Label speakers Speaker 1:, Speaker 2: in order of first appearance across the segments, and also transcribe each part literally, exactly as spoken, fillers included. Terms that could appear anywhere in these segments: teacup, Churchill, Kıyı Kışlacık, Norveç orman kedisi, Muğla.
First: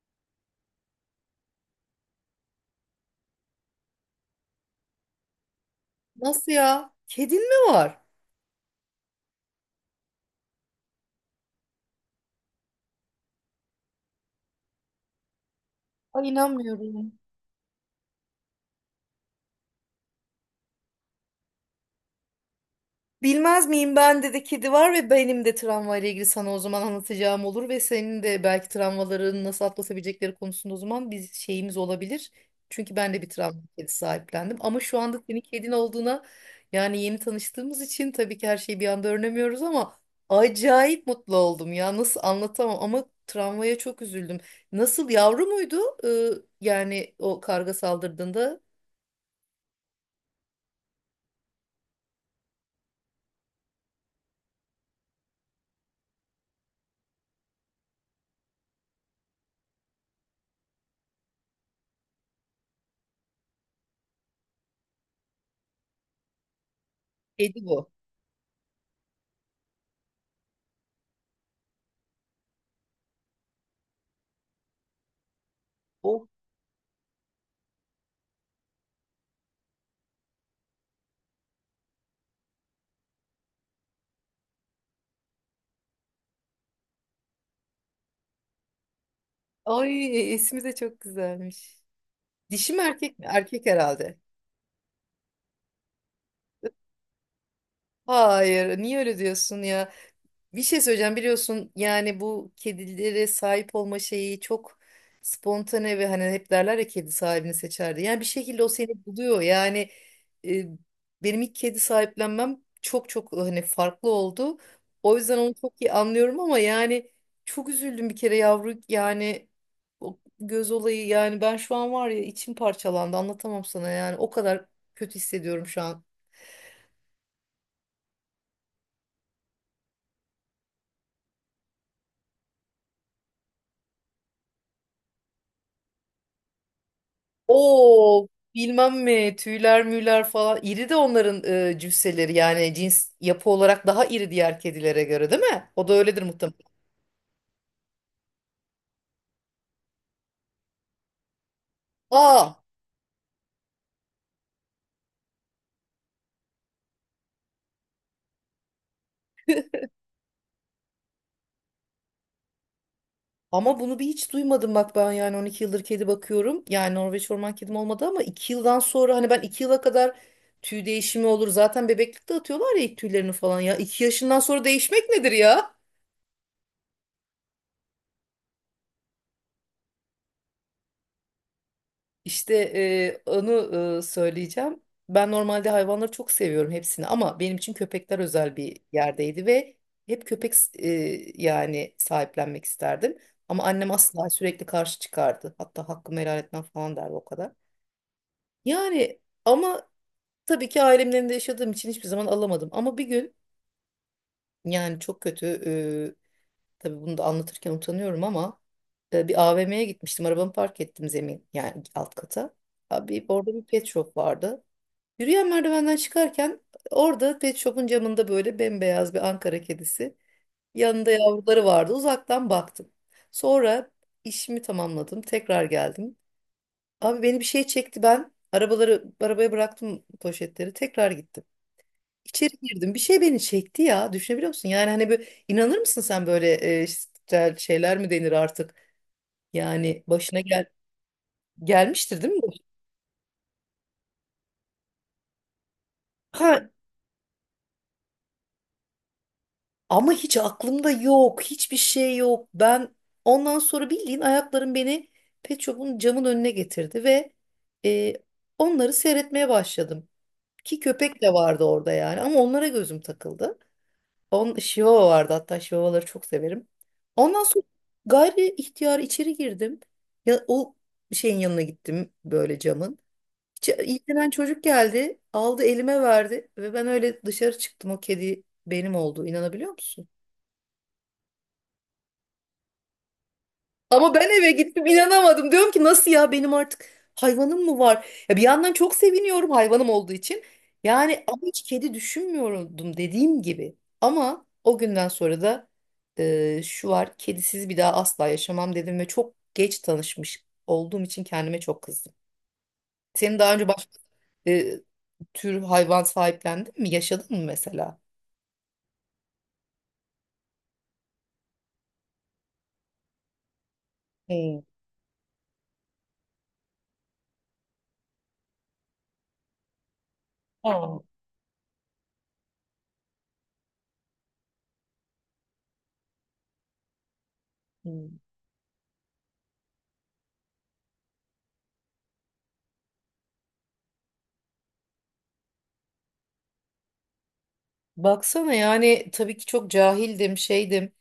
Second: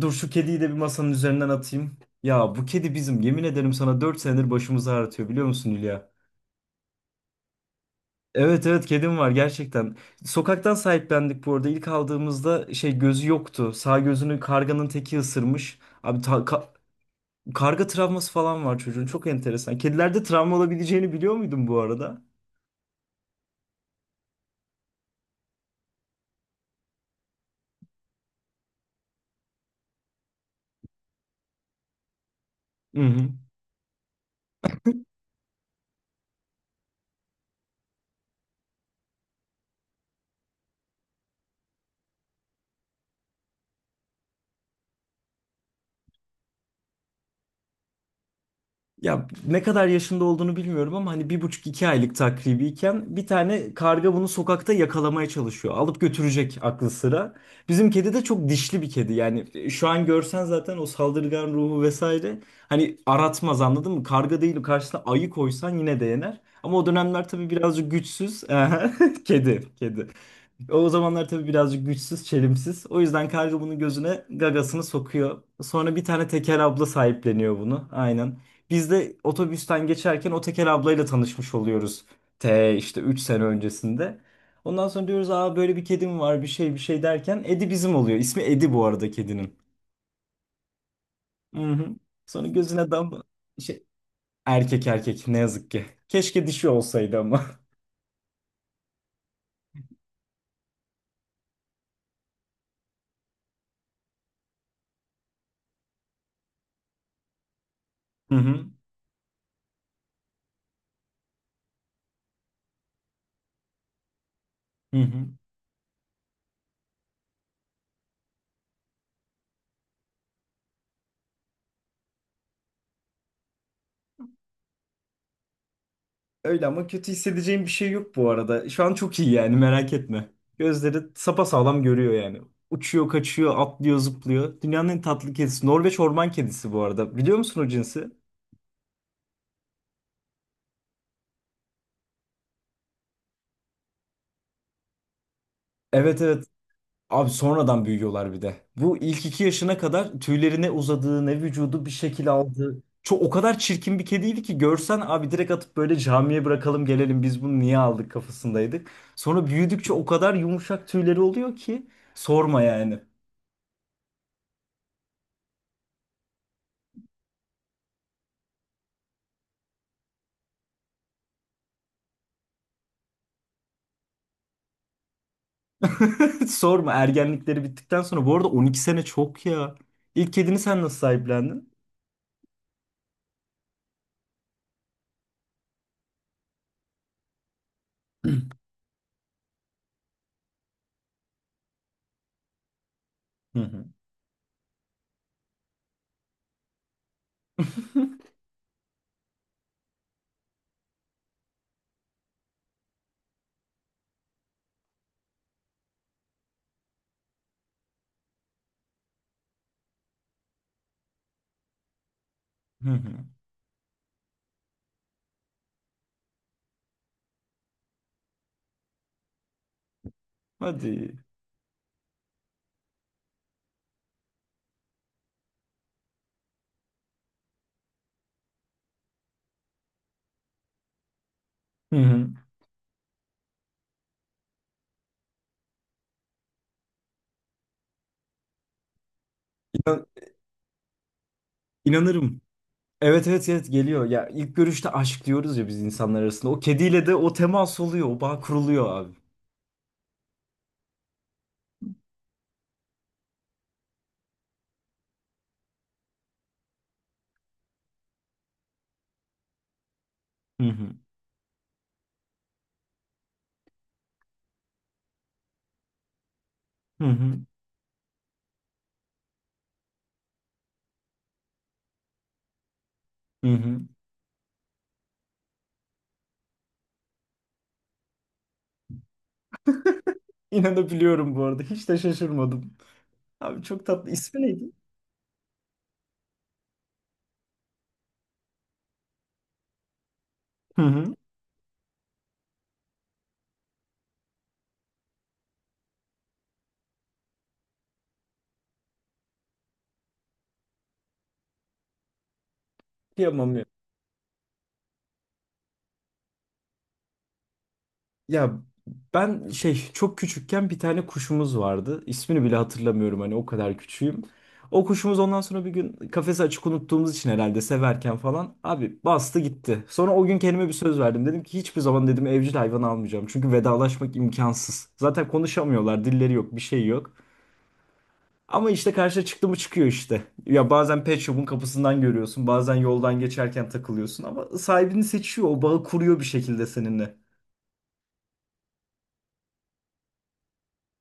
Speaker 1: Dur şu kediyi de bir masanın üzerinden atayım. Ya bu kedi bizim yemin ederim sana dört senedir başımızı ağrıtıyor biliyor musun, Hülya?
Speaker 2: Nasıl ya? Kedin mi var?
Speaker 1: Evet, evet, kedim var gerçekten. Sokaktan sahiplendik bu arada. İlk aldığımızda şey, gözü yoktu. Sağ gözünü karganın teki ısırmış. Abi
Speaker 2: Ay
Speaker 1: ta- ka-
Speaker 2: inanmıyorum.
Speaker 1: karga travması falan var çocuğun. Çok enteresan. Kedilerde travma olabileceğini biliyor muydun bu arada?
Speaker 2: Bilmez miyim, ben de kedi var ve benim de travmayla ilgili sana o zaman anlatacağım olur ve senin de belki travmaların nasıl atlatabilecekleri konusunda o zaman bir şeyimiz olabilir. Çünkü
Speaker 1: Hı
Speaker 2: ben de
Speaker 1: hı.
Speaker 2: bir travma kedi sahiplendim ama şu anda senin kedin olduğuna yani yeni tanıştığımız için tabii ki her şeyi bir anda öğrenemiyoruz ama acayip mutlu oldum ya, nasıl anlatamam, ama travmaya çok üzüldüm. Nasıl, yavru muydu? Ee, Yani o karga saldırdığında
Speaker 1: Ya ne kadar yaşında olduğunu bilmiyorum ama hani bir buçuk iki aylık takribiyken bir tane karga bunu sokakta yakalamaya çalışıyor. Alıp götürecek aklı sıra. Bizim kedi de çok dişli bir kedi. Yani şu an görsen zaten o saldırgan ruhu vesaire hani aratmaz, anladın mı? Karga değil, karşısına ayı koysan yine de yener. Ama o dönemler tabii
Speaker 2: kedi
Speaker 1: birazcık
Speaker 2: bu.
Speaker 1: güçsüz. Kedi, kedi. O zamanlar tabii birazcık güçsüz, çelimsiz. O yüzden karga bunun gözüne gagasını sokuyor. Sonra bir tane
Speaker 2: Oh,
Speaker 1: teker abla sahipleniyor bunu. Aynen. Biz de otobüsten geçerken o teker ablayla tanışmış oluyoruz. T işte üç sene öncesinde. Ondan sonra diyoruz aa böyle bir kedim var, bir şey bir şey derken Edi bizim oluyor. İsmi Edi bu arada kedinin.
Speaker 2: ay ismi de çok güzelmiş.
Speaker 1: Hı-hı. Sonra
Speaker 2: Dişi mi
Speaker 1: gözüne
Speaker 2: erkek
Speaker 1: dam
Speaker 2: mi? Erkek
Speaker 1: şey,
Speaker 2: herhalde.
Speaker 1: erkek, erkek ne yazık ki. Keşke dişi olsaydı ama.
Speaker 2: Hayır, niye öyle diyorsun ya? Bir şey söyleyeceğim, biliyorsun yani bu kedilere sahip olma şeyi çok spontane ve hani hep derler ya kedi sahibini seçerdi. Yani bir
Speaker 1: Hı
Speaker 2: şekilde o
Speaker 1: hı.
Speaker 2: seni buluyor yani e, benim ilk kedi sahiplenmem çok çok hani farklı oldu.
Speaker 1: Hı
Speaker 2: O
Speaker 1: hı.
Speaker 2: yüzden onu çok iyi anlıyorum ama yani çok üzüldüm bir kere, yavru yani, o göz olayı yani ben şu an var ya içim parçalandı, anlatamam sana, yani o kadar kötü hissediyorum şu an.
Speaker 1: Öyle ama kötü hissedeceğim bir şey yok bu arada. Şu an çok iyi, yani merak etme. Gözleri sapasağlam, görüyor yani. Uçuyor, kaçıyor, atlıyor, zıplıyor. Dünyanın en tatlı kedisi. Norveç orman kedisi bu arada. Biliyor musun o cinsi?
Speaker 2: O, bilmem mi, tüyler müyler falan, iri de onların e, cüsseleri yani, cins yapı olarak daha iri diğer kedilere göre değil mi? O da
Speaker 1: Evet,
Speaker 2: öyledir
Speaker 1: evet.
Speaker 2: muhtemelen.
Speaker 1: Abi sonradan büyüyorlar bir de. Bu ilk iki yaşına kadar tüylerine uzadığı ne vücudu bir şekil
Speaker 2: Aa,
Speaker 1: aldı. Çok, o kadar çirkin bir kediydi ki görsen abi direkt atıp böyle camiye bırakalım gelelim, biz bunu niye aldık kafasındaydık. Sonra büyüdükçe o kadar yumuşak tüyleri oluyor ki sorma yani.
Speaker 2: ama bunu bir hiç duymadım bak, ben yani on iki yıldır kedi bakıyorum. Yani Norveç orman kedim olmadı ama iki yıldan sonra hani, ben iki yıla kadar tüy değişimi olur. Zaten bebeklikte atıyorlar ya ilk tüylerini falan ya. İki yaşından sonra değişmek nedir ya?
Speaker 1: Hiç sorma, ergenlikleri bittikten sonra. Bu arada on iki sene çok ya. İlk kedini sen nasıl sahiplendin?
Speaker 2: İşte e, onu e, söyleyeceğim. Ben normalde hayvanları çok seviyorum hepsini ama benim için köpekler özel bir yerdeydi ve hep köpek e, yani sahiplenmek isterdim.
Speaker 1: Hı
Speaker 2: Ama
Speaker 1: hı.
Speaker 2: annem asla, sürekli karşı çıkardı. Hatta hakkımı helal etmem falan derdi, o kadar. Yani ama tabii ki ailemden de yaşadığım için hiçbir zaman alamadım. Ama bir gün yani çok kötü, e, tabii bunu da anlatırken utanıyorum ama e, bir A V M'ye gitmiştim. Arabamı park ettim zemin yani alt kata.
Speaker 1: Hı hı.
Speaker 2: Abi orada bir pet shop vardı. Yürüyen merdivenden çıkarken orada pet shop'un camında böyle bembeyaz bir Ankara kedisi. Yanında
Speaker 1: Hadi.
Speaker 2: yavruları vardı. Uzaktan baktım. Sonra işimi tamamladım. Tekrar geldim. Abi beni bir şey çekti ben. Arabaları, arabaya bıraktım poşetleri. Tekrar gittim.
Speaker 1: Hı hı.
Speaker 2: İçeri girdim. Bir şey beni çekti ya. Düşünebiliyor musun? Yani hani böyle inanır mısın sen böyle e, işte şeyler mi denir artık? Yani
Speaker 1: İnan-
Speaker 2: başına gel gelmiştir değil
Speaker 1: inanırım.
Speaker 2: mi bu?
Speaker 1: Evet, evet, evet, geliyor. Ya ilk görüşte aşk diyoruz ya biz insanlar arasında. O
Speaker 2: Ha,
Speaker 1: kediyle de o temas oluyor. O bağ kuruluyor abi.
Speaker 2: ama hiç aklımda yok. Hiçbir şey yok. Ben ondan sonra bildiğin ayaklarım beni Pet Shop'un camın önüne getirdi ve e, onları seyretmeye başladım.
Speaker 1: Hı
Speaker 2: Ki
Speaker 1: hı.
Speaker 2: köpek de vardı orada yani ama onlara gözüm takıldı. On, Şivava vardı hatta, Şivavaları çok severim.
Speaker 1: Hı hı.
Speaker 2: Ondan sonra gayri ihtiyar içeri girdim. Ya, o şeyin yanına gittim böyle, camın.
Speaker 1: Hı hı.
Speaker 2: Ç- İlgilenen çocuk geldi, aldı, elime verdi ve ben öyle dışarı çıktım, o kedi benim oldu, inanabiliyor musun?
Speaker 1: İnanabiliyorum bu arada. Hiç de şaşırmadım. Abi çok tatlı.
Speaker 2: Ama ben
Speaker 1: İsmi
Speaker 2: eve
Speaker 1: neydi?
Speaker 2: gittim, inanamadım. Diyorum ki nasıl ya, benim artık hayvanım mı var? Ya bir yandan çok seviniyorum hayvanım olduğu için.
Speaker 1: Hı hı.
Speaker 2: Yani ama hiç kedi düşünmüyordum, dediğim gibi. Ama o günden sonra da e, şu var, kedisiz bir daha asla yaşamam dedim ve çok geç tanışmış olduğum için kendime çok kızdım. Senin
Speaker 1: Kıyamam.
Speaker 2: daha önce başka e, tür hayvan sahiplendin mi? Yaşadın mı mesela?
Speaker 1: Ya ben şey, çok küçükken bir tane kuşumuz vardı. İsmini bile hatırlamıyorum, hani o kadar küçüğüm.
Speaker 2: Hmm.
Speaker 1: O kuşumuz ondan sonra bir gün kafesi açık unuttuğumuz için herhalde severken falan abi bastı gitti. Sonra o gün kendime bir
Speaker 2: Aa.
Speaker 1: söz verdim. Dedim ki hiçbir zaman dedim evcil hayvan almayacağım. Çünkü vedalaşmak imkansız. Zaten konuşamıyorlar, dilleri yok, bir şey yok.
Speaker 2: Hmm.
Speaker 1: Ama işte karşıya çıktı mı çıkıyor işte. Ya bazen pet shop'un kapısından görüyorsun, bazen yoldan geçerken takılıyorsun ama sahibini seçiyor, o bağı kuruyor bir şekilde seninle.
Speaker 2: Baksana, yani tabii ki çok cahildim, şeydim.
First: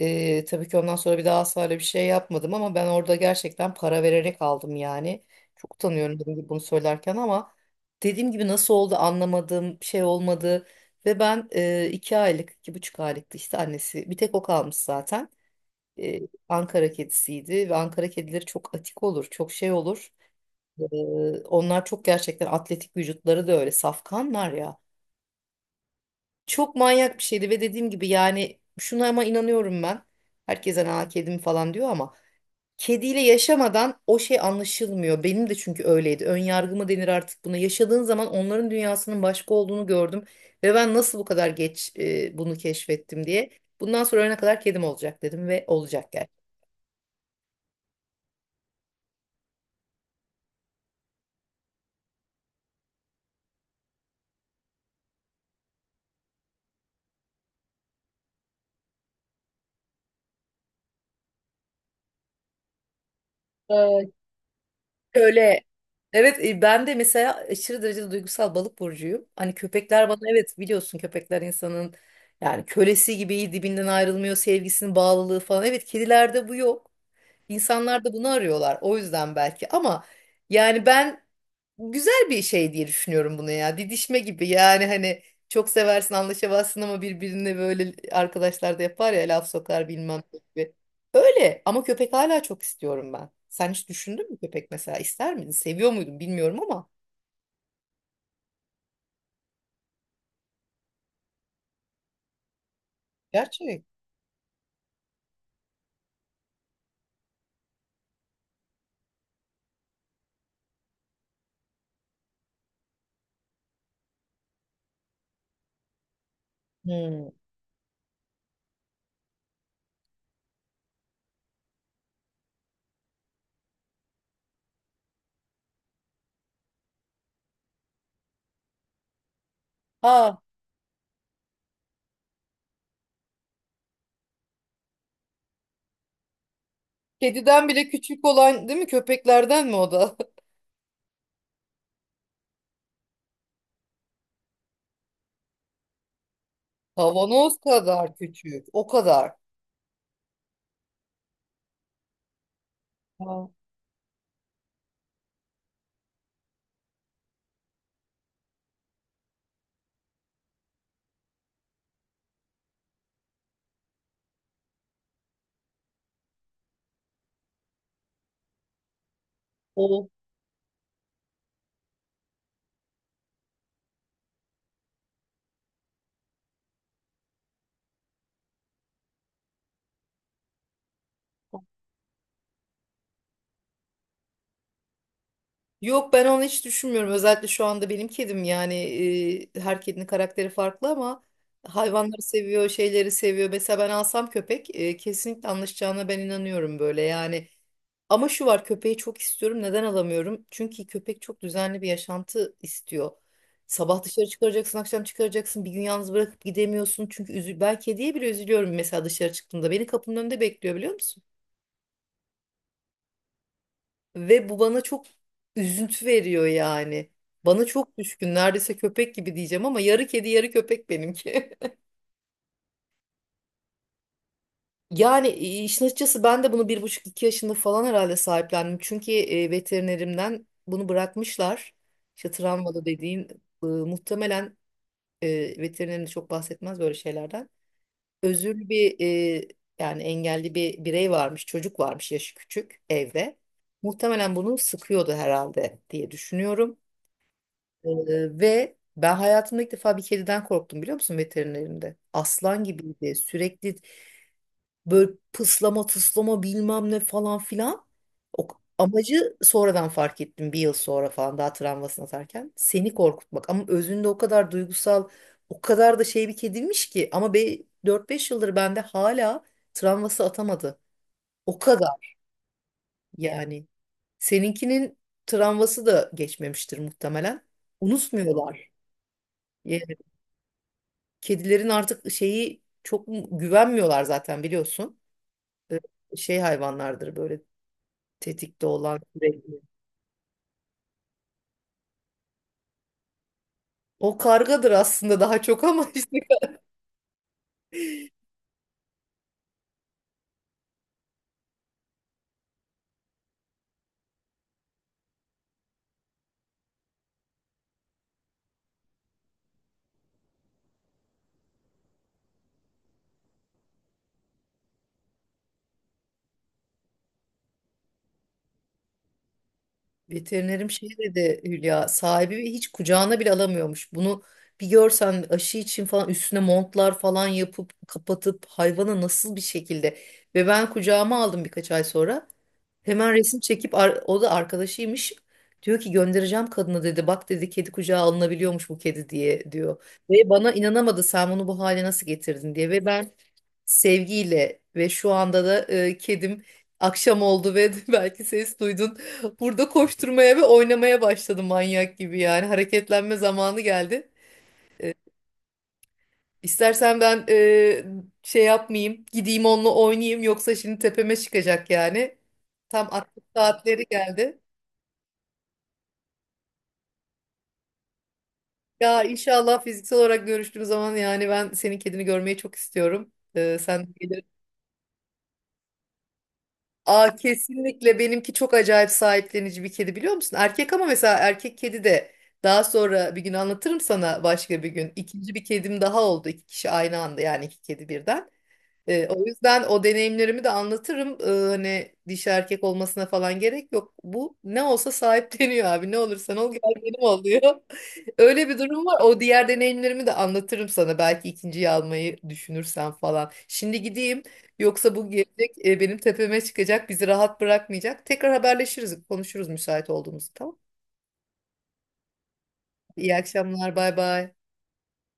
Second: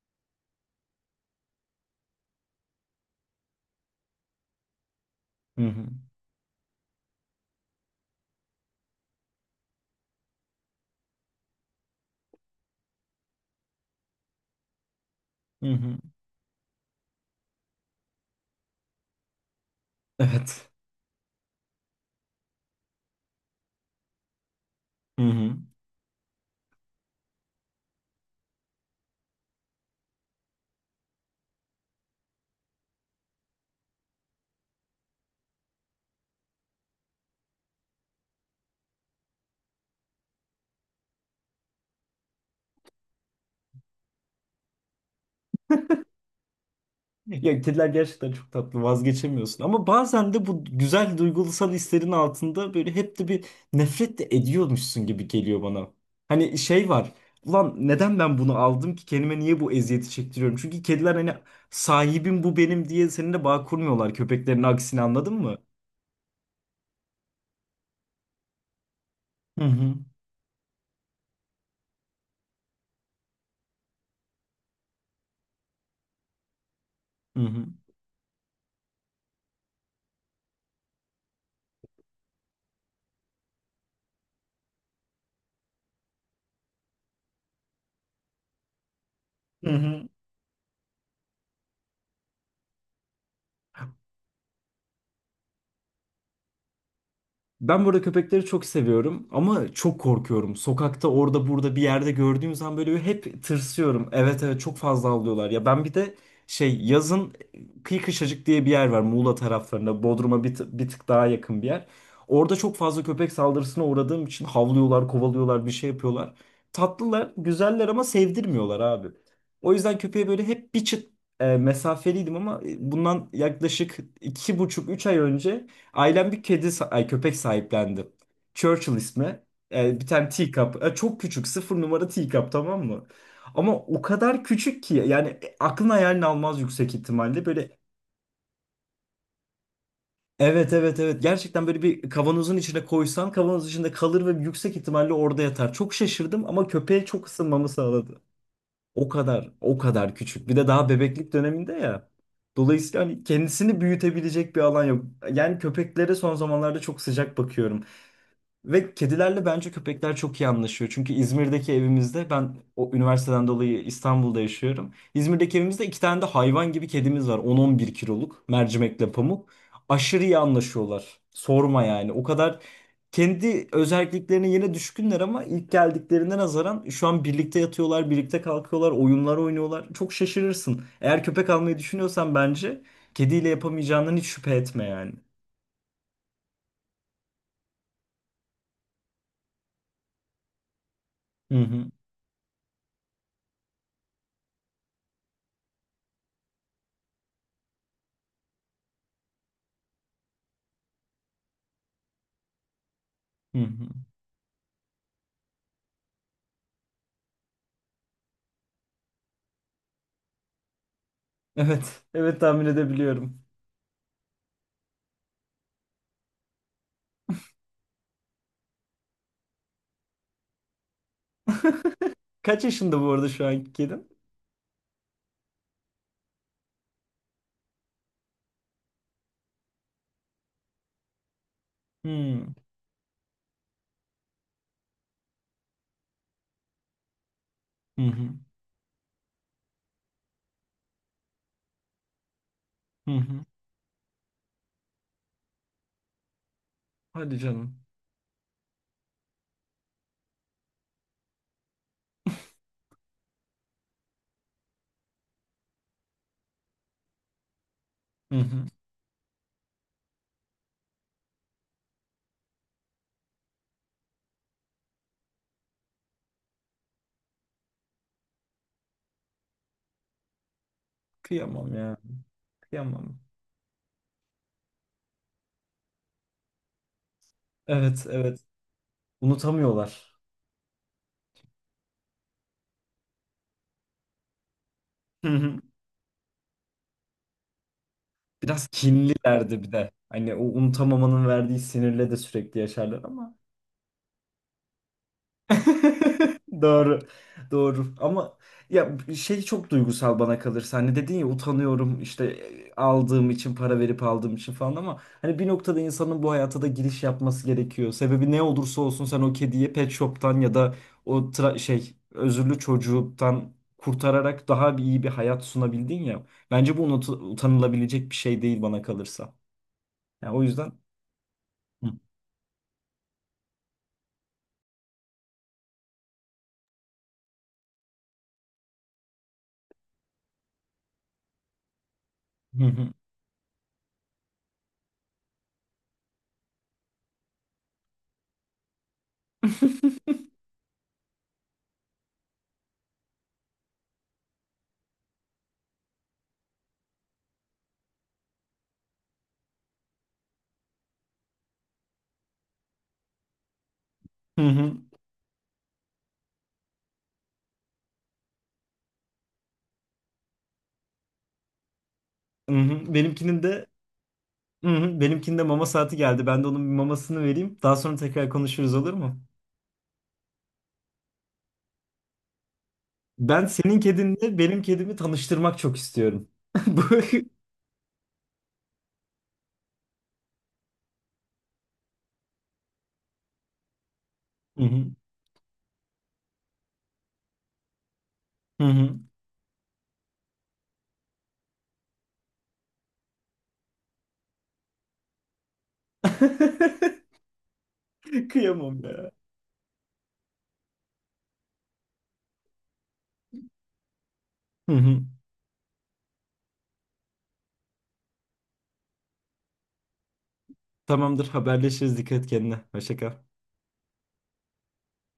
Speaker 2: Ee, tabii ki ondan sonra bir daha asla öyle bir şey yapmadım ama ben orada gerçekten para vererek aldım yani.
Speaker 1: Hı
Speaker 2: Çok
Speaker 1: hı.
Speaker 2: utanıyorum dediğim gibi bunu söylerken ama dediğim gibi nasıl oldu anlamadım, şey olmadı. Ve ben e, iki aylık, iki buçuk aylıktı işte, annesi bir tek o kalmış zaten.
Speaker 1: Hı hı.
Speaker 2: Ee, Ankara kedisiydi ve Ankara kedileri çok atik olur, çok şey olur.
Speaker 1: Evet.
Speaker 2: Ee, Onlar çok gerçekten atletik, vücutları da öyle, safkanlar ya.
Speaker 1: Hı hı.
Speaker 2: Çok manyak bir şeydi ve dediğim gibi yani şuna ama inanıyorum ben. Herkese, aa kedim falan diyor ama kediyle yaşamadan o şey anlaşılmıyor. Benim de çünkü öyleydi. Ön yargı mı denir artık buna. Yaşadığın zaman onların dünyasının başka olduğunu gördüm ve ben nasıl bu kadar geç e, bunu keşfettim diye. Bundan sonra ölene kadar kedim olacak dedim ve olacak gerçekten.
Speaker 1: Ya kediler gerçekten çok tatlı, vazgeçemiyorsun ama bazen de bu güzel duygusal hislerin altında böyle hep de bir nefret de ediyormuşsun gibi geliyor bana. Hani şey var, ulan neden ben bunu aldım ki kendime, niye bu eziyeti çektiriyorum? Çünkü kediler hani sahibim, bu benim diye seninle bağ kurmuyorlar, köpeklerin aksine, anladın mı?
Speaker 2: Şöyle, evet e, ben de mesela aşırı derecede duygusal, balık burcuyum. Hani
Speaker 1: Hı hı.
Speaker 2: köpekler bana, evet biliyorsun, köpekler insanın yani kölesi gibi iyi, dibinden ayrılmıyor, sevgisinin bağlılığı falan. Evet, kedilerde bu yok.
Speaker 1: Hı hı.
Speaker 2: İnsanlar da bunu arıyorlar o yüzden belki ama yani ben güzel bir şey diye düşünüyorum bunu ya. Didişme gibi yani, hani çok seversin, anlaşamazsın ama birbirine, böyle arkadaşlar da yapar ya laf
Speaker 1: Hı
Speaker 2: sokar
Speaker 1: hı.
Speaker 2: bilmem ne gibi. Öyle, ama köpek hala çok istiyorum ben. Sen hiç düşündün mü köpek mesela, ister miydin? Seviyor muydun, bilmiyorum ama.
Speaker 1: Ben burada köpekleri çok seviyorum ama çok korkuyorum. Sokakta orada burada bir yerde gördüğüm zaman böyle hep
Speaker 2: Gerçek.
Speaker 1: tırsıyorum. Evet, evet, çok fazla avlıyorlar. Ya ben bir de şey, yazın Kıyı Kışlacık diye bir yer var, Muğla taraflarında. Bodrum'a bir, tı- bir tık daha yakın bir yer. Orada çok fazla köpek saldırısına uğradığım için havlıyorlar, kovalıyorlar, bir şey yapıyorlar.
Speaker 2: Hmm.
Speaker 1: Tatlılar, güzeller ama sevdirmiyorlar abi. O yüzden köpeğe böyle hep bir çıt e, mesafeliydim ama e, bundan yaklaşık iki buçuk, üç ay önce ailem bir kedi, sa- ay köpek sahiplendi. Churchill ismi. Ee, bir tane
Speaker 2: Ha,
Speaker 1: teacup. Ee, çok küçük. Sıfır numara teacup, tamam mı? Ama o kadar küçük ki yani e, aklın hayalini almaz yüksek ihtimalle.
Speaker 2: kediden
Speaker 1: Böyle
Speaker 2: bile küçük olan değil mi? Köpeklerden mi o da?
Speaker 1: evet, evet, evet, gerçekten böyle bir kavanozun içine koysan kavanoz içinde kalır ve yüksek ihtimalle orada yatar. Çok şaşırdım ama köpeğe çok
Speaker 2: Kavanoz
Speaker 1: ısınmamı
Speaker 2: kadar
Speaker 1: sağladı.
Speaker 2: küçük. O
Speaker 1: O
Speaker 2: kadar.
Speaker 1: kadar, o kadar küçük. Bir de daha bebeklik döneminde ya. Dolayısıyla hani
Speaker 2: Aa.
Speaker 1: kendisini büyütebilecek bir alan yok. Yani köpeklere son zamanlarda çok sıcak bakıyorum. Ve kedilerle bence köpekler çok iyi anlaşıyor. Çünkü İzmir'deki evimizde, ben o üniversiteden dolayı İstanbul'da yaşıyorum. İzmir'deki evimizde iki tane de hayvan gibi kedimiz var. On on bir kiloluk mercimekle pamuk.
Speaker 2: O,
Speaker 1: Aşırı iyi anlaşıyorlar. Sorma yani. O kadar kendi özelliklerine yine düşkünler ama ilk geldiklerine nazaran şu an birlikte yatıyorlar, birlikte kalkıyorlar, oyunlar oynuyorlar. Çok şaşırırsın. Eğer köpek almayı düşünüyorsan bence kediyle yapamayacağından hiç şüphe etme yani.
Speaker 2: yok, ben onu hiç düşünmüyorum. Özellikle şu anda benim kedim yani e, her kedinin karakteri farklı ama
Speaker 1: Hı hı.
Speaker 2: hayvanları seviyor, şeyleri seviyor. Mesela ben alsam köpek e, kesinlikle anlaşacağına ben inanıyorum, böyle yani. Ama şu var, köpeği çok istiyorum. Neden alamıyorum? Çünkü köpek çok düzenli bir yaşantı istiyor.
Speaker 1: Hı hı.
Speaker 2: Sabah dışarı çıkaracaksın, akşam çıkaracaksın. Bir gün yalnız bırakıp gidemiyorsun. Çünkü üzü ben kediye bile üzülüyorum mesela dışarı çıktığımda. Beni kapının önünde bekliyor, biliyor musun?
Speaker 1: Evet. Evet, tahmin edebiliyorum.
Speaker 2: Ve bu bana çok üzüntü veriyor yani. Bana çok düşkün, neredeyse köpek gibi diyeceğim ama yarı kedi yarı köpek benimki.
Speaker 1: Kaç yaşında bu arada şu anki kedin?
Speaker 2: Yani e, işin açıkçası ben de bunu bir buçuk, iki yaşında falan herhalde sahiplendim. Çünkü e, veterinerimden bunu bırakmışlar. İşte
Speaker 1: Hmm.
Speaker 2: travmalı dediğin e, muhtemelen e, veterinerin de çok bahsetmez böyle şeylerden.
Speaker 1: Hı hı.
Speaker 2: Özürlü bir e, yani engelli bir birey varmış, çocuk varmış, yaşı küçük
Speaker 1: Hı
Speaker 2: evde.
Speaker 1: hı.
Speaker 2: Muhtemelen bunu sıkıyordu herhalde diye düşünüyorum.
Speaker 1: Hadi canım.
Speaker 2: Ee, Ve ben hayatımda ilk defa bir kediden korktum, biliyor musun, veterinerinde. Aslan gibiydi. Sürekli böyle pıslama tıslama bilmem ne falan filan.
Speaker 1: Hı
Speaker 2: O,
Speaker 1: hı.
Speaker 2: amacı sonradan fark ettim bir yıl sonra falan, daha travmasını atarken. Seni korkutmak, ama özünde o kadar duygusal, o kadar da şey bir kediymiş ki. Ama be, dört beş yıldır bende hala travması atamadı. O
Speaker 1: Kıyamam ya.
Speaker 2: kadar
Speaker 1: Kıyamam.
Speaker 2: yani. Seninkinin travması da geçmemiştir muhtemelen.
Speaker 1: Evet, evet.
Speaker 2: Unutmuyorlar.
Speaker 1: Unutamıyorlar.
Speaker 2: Kedilerin artık şeyi çok güvenmiyorlar zaten biliyorsun.
Speaker 1: Hı hı.
Speaker 2: Ee, Şey hayvanlardır böyle, tetikte
Speaker 1: Biraz
Speaker 2: olan sürekli.
Speaker 1: kinlilerdi bir de. Hani o unutamamanın verdiği sinirle de sürekli yaşarlar ama.
Speaker 2: O kargadır aslında daha çok ama, işte
Speaker 1: Doğru. Doğru. Ama ya şey, çok duygusal bana kalırsa. Hani dedin ya utanıyorum işte e, aldığım için, para verip aldığım için falan ama hani bir noktada insanın bu hayata da giriş yapması gerekiyor. Sebebi ne olursa olsun sen o kediyi pet shop'tan ya da o tra- şey özürlü çocuktan kurtararak daha bir iyi bir hayat sunabildin ya. Bence bu unut- utanılabilecek bir şey değil bana kalırsa. Yani o
Speaker 2: veterinerim
Speaker 1: yüzden.
Speaker 2: şey dedi, Hülya,
Speaker 1: Hı
Speaker 2: sahibi hiç kucağına bile alamıyormuş. Bunu bir görsen, aşı için falan üstüne montlar falan yapıp kapatıp hayvana nasıl bir şekilde, ve ben kucağıma aldım birkaç ay sonra.
Speaker 1: hı.
Speaker 2: Hemen resim çekip ar- o da arkadaşıymış. Diyor ki göndereceğim kadına, dedi. Bak, dedi, kedi kucağa alınabiliyormuş, bu kedi, diye diyor. Ve bana inanamadı, sen bunu bu hale nasıl getirdin diye. Ve ben sevgiyle ve şu anda da e, kedim, akşam oldu ve belki ses duydun. Burada koşturmaya ve oynamaya başladı manyak gibi yani. Hareketlenme zamanı geldi.
Speaker 1: Hı hı.
Speaker 2: İstersen ben e, şey yapmayayım, gideyim onunla oynayayım yoksa şimdi tepeme çıkacak yani.
Speaker 1: Hı
Speaker 2: Tam
Speaker 1: hı.
Speaker 2: aklı
Speaker 1: Benimkinin de.
Speaker 2: saatleri geldi.
Speaker 1: Hı hı. Benimkinde mama saati geldi. Ben de onun bir mamasını vereyim. Daha sonra tekrar konuşuruz, olur
Speaker 2: Ya
Speaker 1: mu?
Speaker 2: inşallah fiziksel olarak görüştüğümüz zaman yani ben senin kedini görmeyi çok istiyorum.
Speaker 1: Ben
Speaker 2: Ee,
Speaker 1: senin
Speaker 2: sen de gelir.
Speaker 1: kedinle benim kedimi tanıştırmak çok istiyorum. Bu...
Speaker 2: Aa kesinlikle, benimki çok acayip sahiplenici bir kedi, biliyor musun? Erkek, ama mesela erkek kedi de, daha sonra bir gün anlatırım sana, başka
Speaker 1: Hı
Speaker 2: bir
Speaker 1: hı,
Speaker 2: gün. İkinci bir kedim daha oldu. İki kişi aynı anda yani, iki kedi birden.
Speaker 1: hı hı.
Speaker 2: Ee, o yüzden o deneyimlerimi de anlatırım. Ee, hani dişi erkek olmasına falan gerek yok. Bu ne olsa sahipleniyor abi. Ne olursan ol, gel benim ol diyor. Öyle bir
Speaker 1: Kıyamam
Speaker 2: durum var.
Speaker 1: ya.
Speaker 2: O diğer deneyimlerimi de anlatırım sana. Belki ikinciyi almayı düşünürsen falan. Şimdi gideyim.
Speaker 1: Hı
Speaker 2: Yoksa
Speaker 1: hı.
Speaker 2: bu gelecek e, benim tepeme çıkacak. Bizi rahat bırakmayacak. Tekrar haberleşiriz. Konuşuruz müsait olduğumuzda. Tamam.
Speaker 1: Tamamdır, haberleşiriz. Dikkat et kendine. Hoşça kal.
Speaker 2: İyi akşamlar. Bay bay.